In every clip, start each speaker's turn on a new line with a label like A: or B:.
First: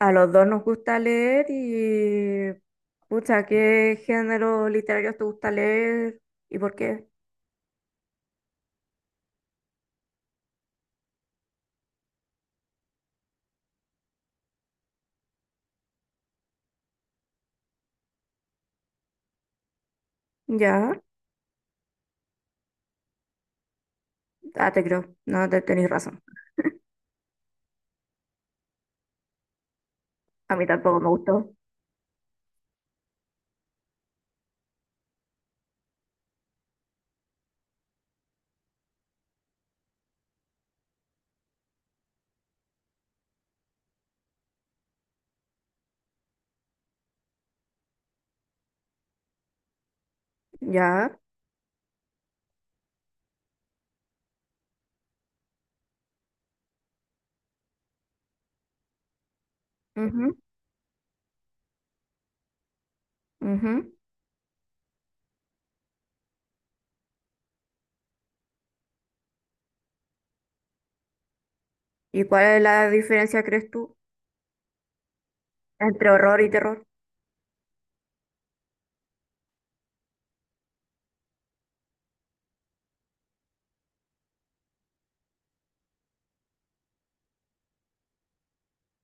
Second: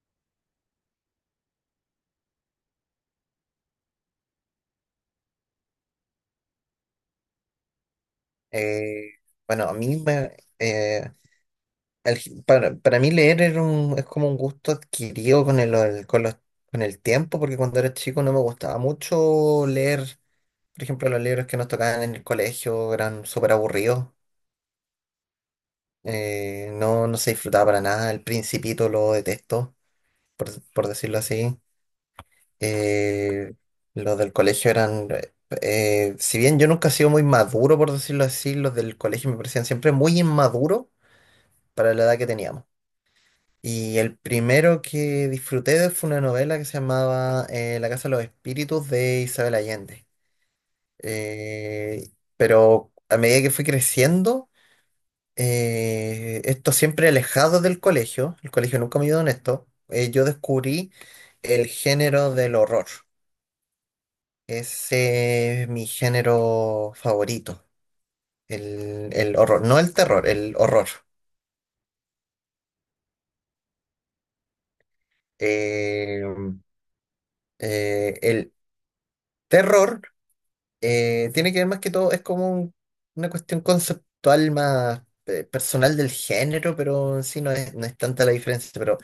A: A los dos nos gusta leer y... Pucha, ¿qué género literario te gusta leer y por qué?
B: Eh, bueno, a mí me, para mí leer es como un gusto adquirido con el tiempo, porque cuando era chico no me gustaba mucho leer. Por
A: Ya,
B: ejemplo, los libros que nos tocaban en el colegio eran súper aburridos.
A: ah, te creo, no, te tenéis razón.
B: No, no se disfrutaba para nada. El Principito lo detesto, por,
A: A mí
B: por
A: tampoco me
B: decirlo
A: gustó.
B: así. eh, los del colegio eran. Si bien yo nunca he sido muy maduro, por decirlo así, los del colegio me parecían siempre muy inmaduros para la edad que teníamos. Y el primero que disfruté de fue una novela que se llamaba, La Casa de los Espíritus de Isabel Allende.
A: Ya,
B: Eh, pero a medida que fui creciendo, esto siempre alejado del colegio, el colegio nunca me ayudó en esto. Yo
A: mhm,
B: descubrí el género del horror.
A: mhm.
B: Ese es mi género favorito, el horror, no el terror, el horror.
A: ¿Y cuál es la diferencia, crees tú, entre
B: Eh,
A: horror y terror?
B: el terror. Tiene que ver más que todo, es como una cuestión conceptual más, personal del género, pero en sí no es tanta la diferencia. Pero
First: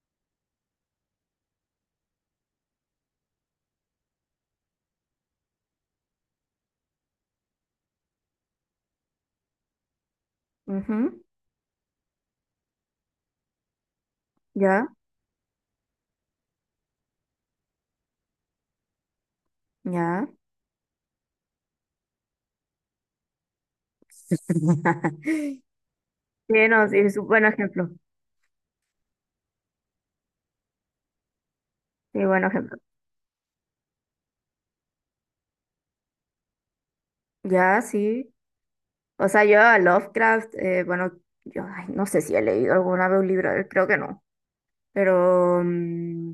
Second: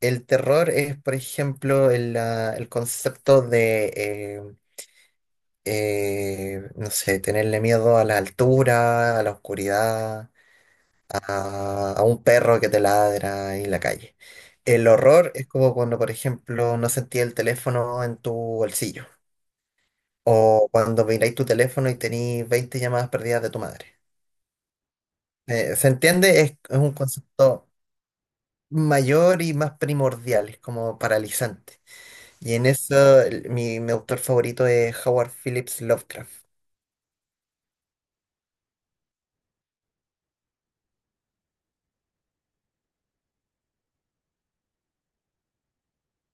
B: el terror es, por ejemplo, el concepto de, no sé, tenerle miedo a la altura, a la oscuridad,
A: Mhm,
B: a un perro que te ladra ahí en la calle. El
A: ya,
B: horror es como cuando, por ejemplo, no sentí el teléfono en tu bolsillo.
A: ya.
B: O cuando miráis tu teléfono y tenéis 20 llamadas perdidas de tu madre. ¿Se entiende? Es,
A: Sí,
B: es
A: no,
B: un
A: sí, es un buen
B: concepto
A: ejemplo.
B: mayor y más primordial, es como paralizante.
A: Sí, buen
B: Y en
A: ejemplo.
B: eso mi autor favorito es Howard Phillips Lovecraft.
A: Ya, sí. O sea, yo a Lovecraft, bueno, yo ay, no sé si he leído alguna vez un libro, de él, creo que no. Pero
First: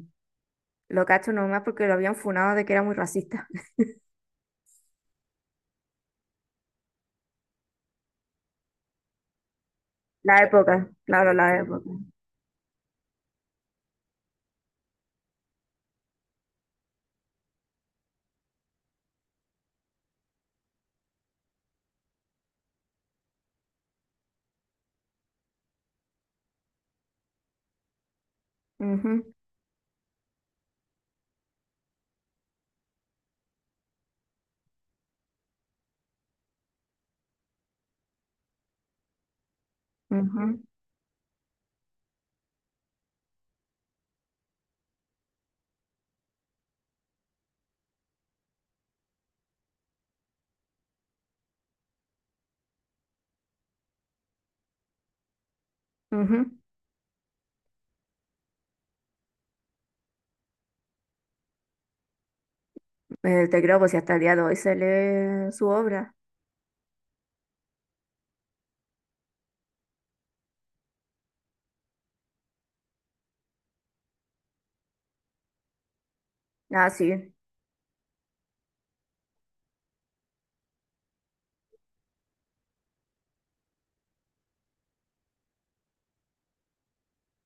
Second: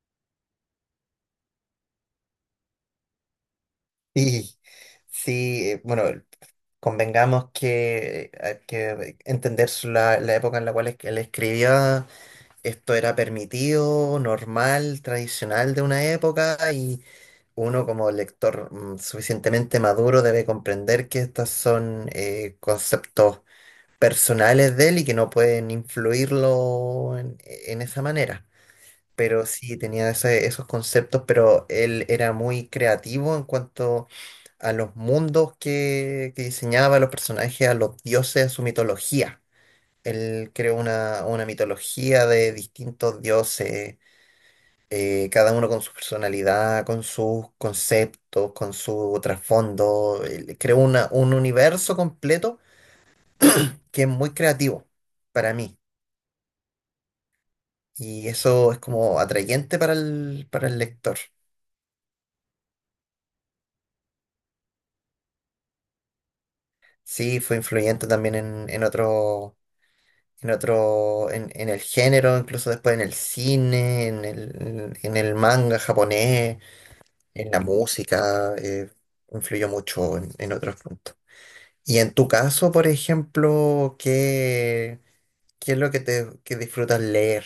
A: lo cacho nomás porque lo habían funado de que era muy racista.
B: Y sí, bueno, convengamos que hay que entender la
A: La
B: época en la cual
A: época,
B: él
A: claro, la época.
B: escribía. Esto era permitido, normal, tradicional de una época. Uno como lector, suficientemente maduro, debe comprender que estos son, conceptos personales de él y que no pueden influirlo en esa manera.
A: Ujú,
B: Pero sí, tenía esos conceptos, pero él era muy creativo en cuanto a los mundos que diseñaba, a los personajes, a los dioses, a su mitología. Él
A: ujú,
B: creó una mitología de distintos dioses, cada uno con su personalidad, con sus conceptos, con su trasfondo. Creo un universo completo, que es muy creativo para mí.
A: ujú.
B: Y eso es como atrayente para el, lector.
A: Te creo, pues si hasta el día de hoy se lee su obra.
B: Sí, fue influyente también en el género, incluso después en el cine, en el manga japonés,
A: Ah, sí.
B: en la música. Influyó mucho en otros puntos. Y en tu caso, por ejemplo, ¿qué es lo que te que disfrutas leer?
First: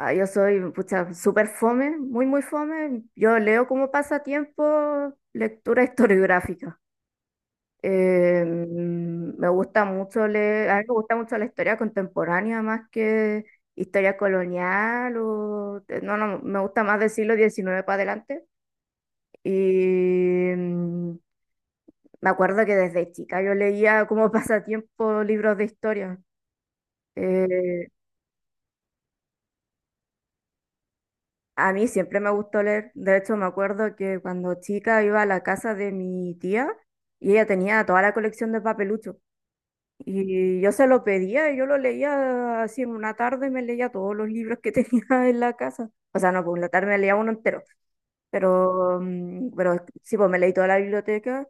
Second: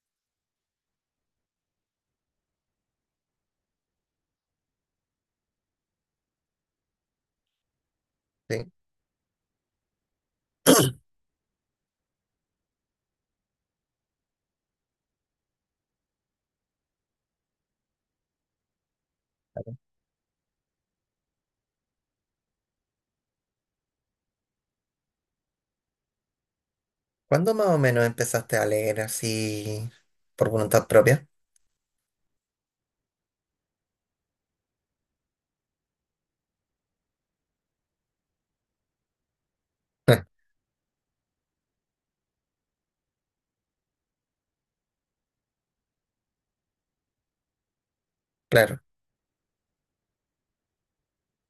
A: Ah, yo soy, pucha, súper fome, muy, muy fome. Yo leo como pasatiempo lectura historiográfica.
B: ¿Sí?
A: Me gusta mucho leer, a mí me gusta mucho la historia contemporánea más que historia colonial o no, no, me gusta más del siglo XIX para adelante. Y me acuerdo que desde chica yo leía como pasatiempo libros de historia.
B: ¿Cuándo más o
A: Eh,
B: menos empezaste a leer así por voluntad propia?
A: a mí siempre me gustó leer. De hecho, me acuerdo que cuando chica iba a la casa de mi tía y ella tenía toda la colección de papeluchos. Y yo se lo pedía, y yo lo leía así en una tarde, me leía todos los libros que tenía en la casa. O sea, no, pues en la tarde me leía uno entero,
B: Claro.
A: pero, pero sí, pues me leí toda la biblioteca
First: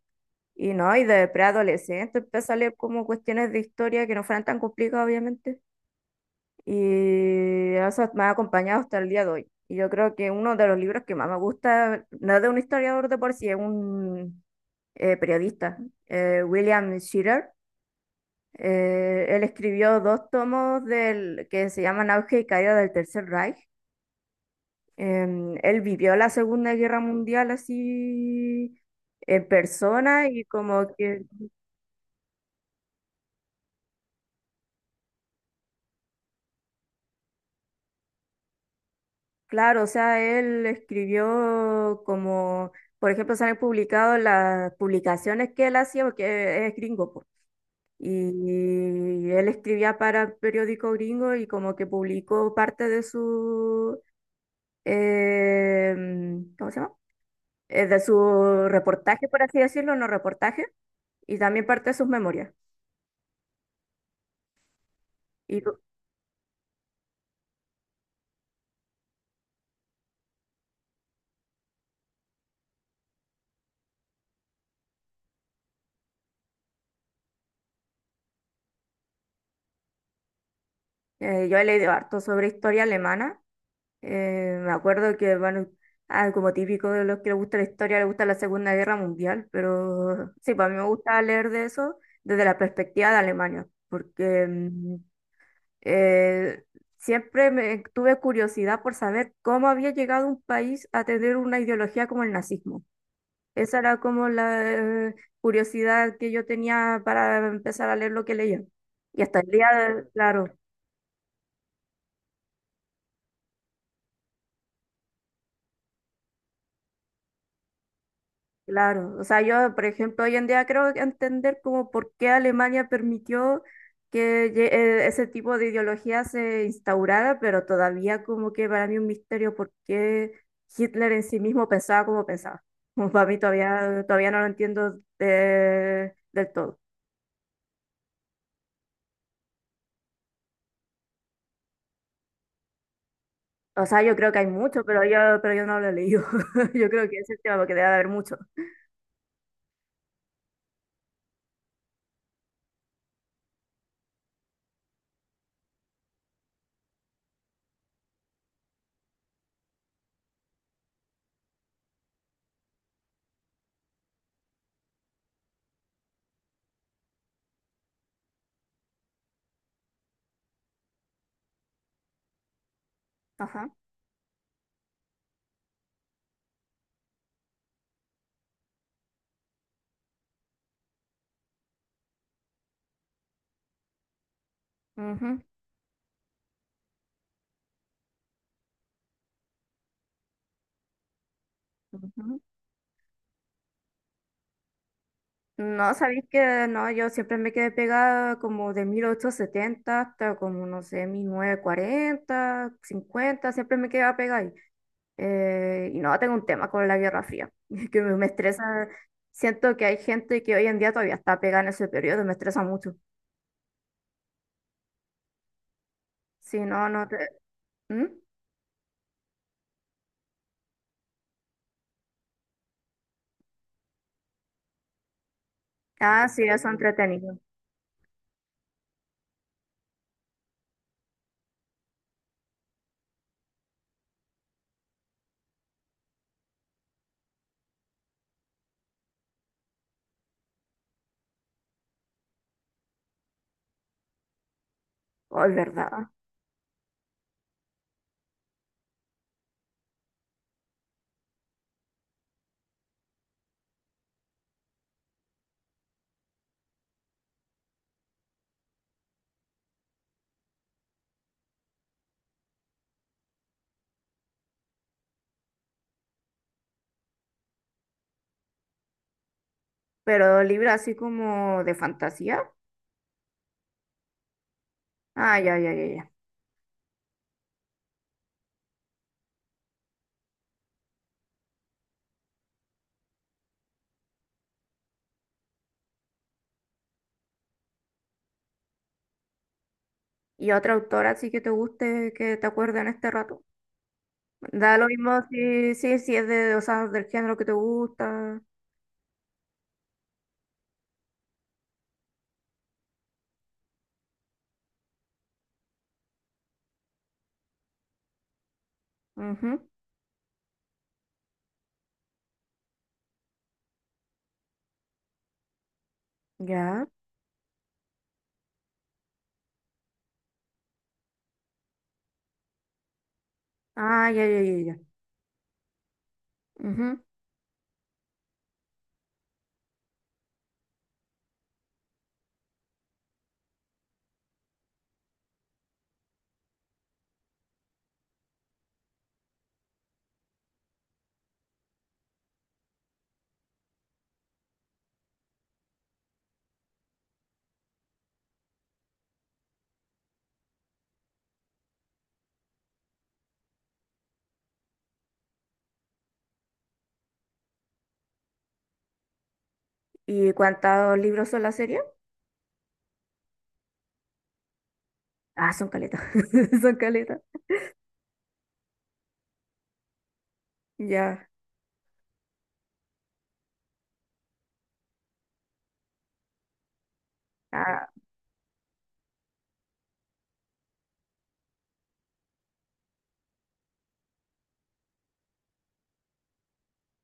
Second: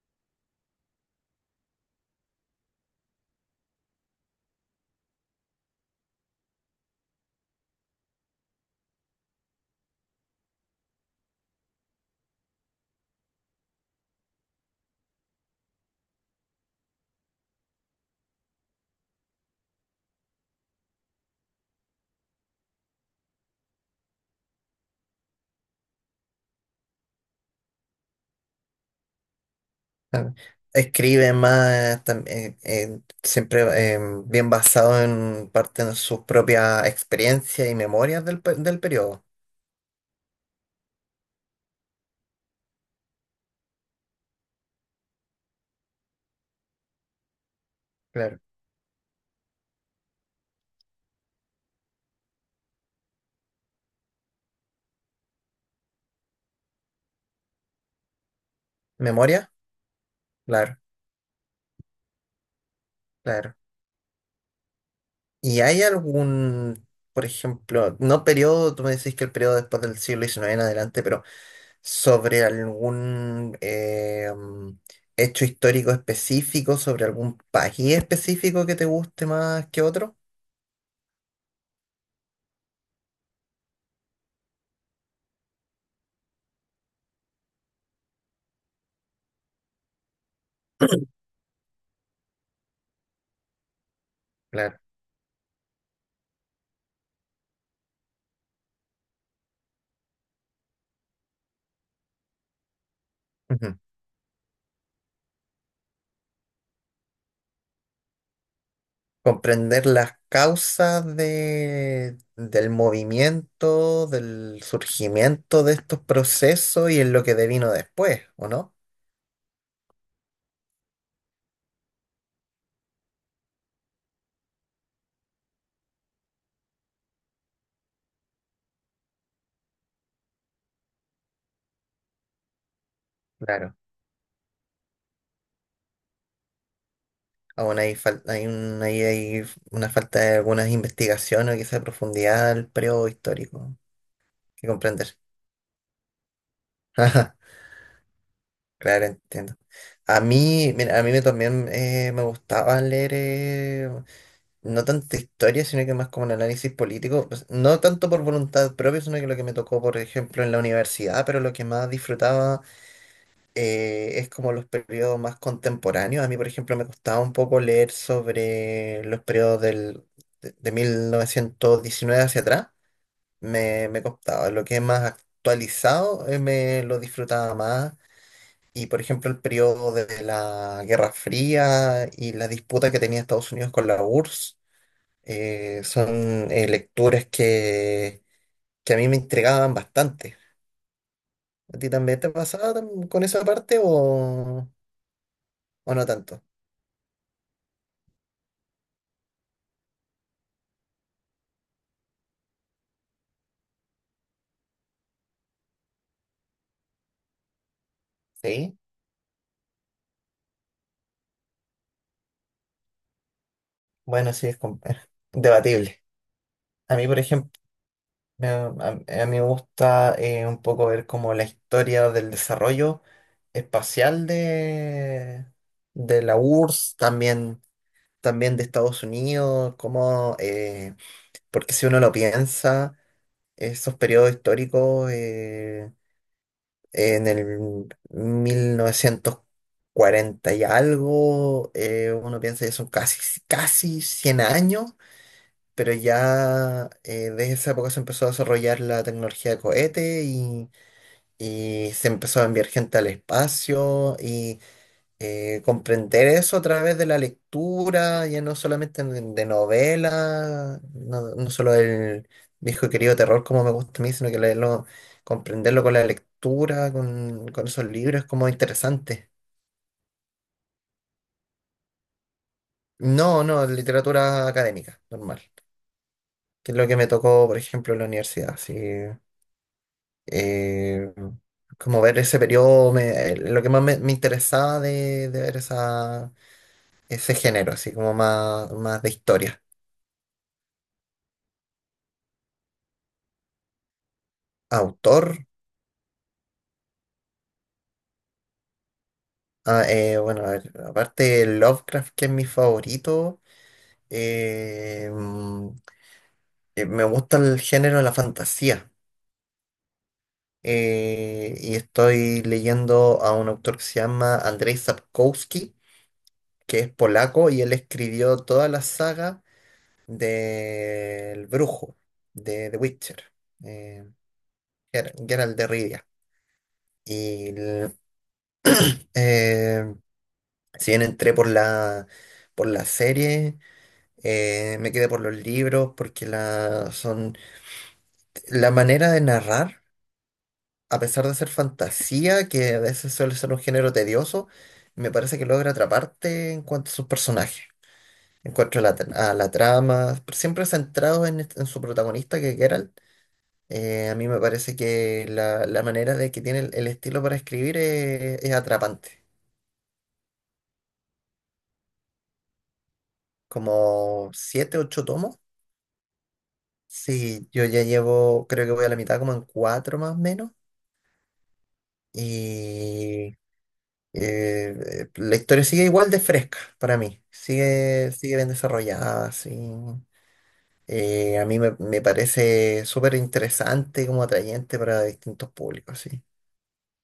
A: y no, y de preadolescente empecé a leer como cuestiones de historia que no fueran tan complicadas, obviamente. Y eso me ha acompañado hasta el día de hoy. Y yo creo que uno de los libros que más me gusta, no es de un historiador de por sí, es un periodista, William Shirer él escribió dos tomos del, que se llaman Auge y Caída del Tercer Reich. Él vivió la Segunda Guerra Mundial así en persona
B: Ah,
A: y como que,
B: escribe más, siempre, eh, bien basado en parte de sus propias experiencias y memorias del periodo.
A: claro, o sea, él escribió como, por ejemplo, se han publicado las publicaciones que él hacía, porque es gringo, po.
B: Claro.
A: Y él escribía para el periódico gringo y como que publicó parte de su, ¿cómo se llama? De su reportaje, por
B: ¿Memoria?
A: así decirlo, no reportaje,
B: Claro,
A: y también parte de sus memorias.
B: claro.
A: Y
B: ¿Y hay algún, por ejemplo, no periodo, tú me decís que el periodo después del siglo XIX en adelante, pero sobre algún, hecho histórico específico, sobre algún país específico que te guste más que otro?
A: yo he leído harto sobre historia alemana. Me acuerdo que, bueno, ah, como típico de los que les gusta la historia, les gusta la Segunda Guerra Mundial, pero sí, para mí me gusta leer de eso desde la perspectiva de Alemania, porque
B: Claro.
A: eh, siempre me, tuve curiosidad por saber cómo había llegado un país a tener una ideología como el nazismo. Esa
B: Ujú.
A: era como la eh, curiosidad que yo tenía para empezar a leer lo que leía. Y hasta el día
B: Comprender las
A: claro,
B: causas, del movimiento, del surgimiento de estos procesos y en lo que devino después, ¿o no?
A: claro. O sea, yo, por ejemplo, hoy en día creo que entender como por qué Alemania permitió que ese tipo de ideología se instaurara, pero todavía como que para mí un misterio por qué Hitler en sí mismo pensaba. Como para mí
B: Claro.
A: todavía no lo entiendo del todo.
B: Aún hay, fal- hay, un- ahí hay una falta de algunas investigaciones o quizá profundidad al periodo histórico
A: O sea, yo creo que hay
B: que
A: mucho,
B: comprender.
A: pero yo no lo he leído. Yo creo que ese
B: Ajá.
A: es el tema, porque debe haber mucho.
B: Claro, entiendo. A mí, mira, a mí me también, me gustaba leer, no tanto historia, sino que más como un análisis político. Pues, no tanto por voluntad propia, sino que lo que me tocó, por ejemplo, en la universidad, pero lo que más disfrutaba, es como los periodos más contemporáneos. A mí, por ejemplo, me costaba un poco leer sobre los periodos de 1919 hacia atrás.
A: Ajá.
B: Me costaba. Lo que es más actualizado, me lo disfrutaba más. Y, por ejemplo, el periodo de la Guerra Fría y la disputa que tenía Estados Unidos con la URSS,
A: Ujú,
B: son, lecturas que a mí me intrigaban bastante. ¿A ti también te
A: ujú.
B: pasaba, con esa parte, o,
A: No,
B: o no
A: sabéis
B: tanto?
A: que no, yo siempre me quedé pegada como de 1870 hasta como, no sé, 1940 1950 siempre me quedaba pegada ahí. Y no, tengo un tema con la Guerra Fría, que me
B: Sí.
A: estresa. Siento que hay gente que hoy en día todavía está pegada en ese periodo, me estresa mucho.
B: Bueno, sí, es debatible.
A: Si no,
B: A
A: no
B: mí, por
A: te...
B: ejemplo,
A: ¿Mm?
B: a mí me gusta, un poco ver como la historia del desarrollo espacial de
A: Ah,
B: la
A: sí, eso
B: URSS,
A: entretenido.
B: también, también de Estados Unidos, como, porque si uno lo piensa, esos periodos históricos, en el mil novecientos cuarenta y algo, uno piensa que son casi, casi 100 años.
A: Oh, es
B: Pero
A: verdad.
B: ya, desde esa época se empezó a desarrollar la tecnología de cohete, y se empezó a enviar gente al espacio, y comprender eso a través de la lectura, ya no solamente de novelas, no, no solo el viejo y querido terror como me gusta a mí, sino que leerlo, comprenderlo con la lectura, con esos libros, es como interesante.
A: Pero libro así como de fantasía.
B: No, no, literatura académica,
A: Ah,
B: normal,
A: ya, ya, ya, ya.
B: que es lo que me tocó, por ejemplo, en la universidad, sí. eh, Como ver ese periodo, lo que más me interesaba de ver ese género, así como más, más de historia.
A: ¿Y otra autora así que te guste, que te acuerde en este rato? Da lo mismo
B: Autor.
A: si es de, o sea, del género que te gusta.
B: Ah, bueno, a ver, aparte de Lovecraft, que es mi favorito, eh, mm, me gusta el género de la fantasía.
A: Ujú,
B: Y estoy leyendo a un autor que se llama Andrzej Sapkowski, que
A: ya.
B: es polaco y él escribió toda la saga del brujo de The Witcher, eh,
A: Ah, ya, ya, ya, ya.
B: Geralt de Rivia.
A: Ujú.
B: Y l- eh, si bien entré por la serie, me quedé por los libros, porque son la manera de narrar, a pesar de ser fantasía, que a veces suele ser un género tedioso, me parece que logra atraparte en cuanto a sus personajes. En cuanto a la trama, siempre centrado en su protagonista, que es Geralt. A mí me parece que la manera de que tiene el estilo para escribir es atrapante.
A: ¿Y cuántos libros son la serie?
B: Como siete, ocho tomos.
A: Ah, son caletas. Son caletas.
B: Sí, yo ya llevo, creo que voy a la mitad, como en cuatro más o menos.
A: Ya.
B: Y, la historia sigue igual de fresca para mí.
A: Ah.
B: Sigue bien desarrollada, sí. A mí me parece súper interesante, como atrayente para distintos públicos, sí.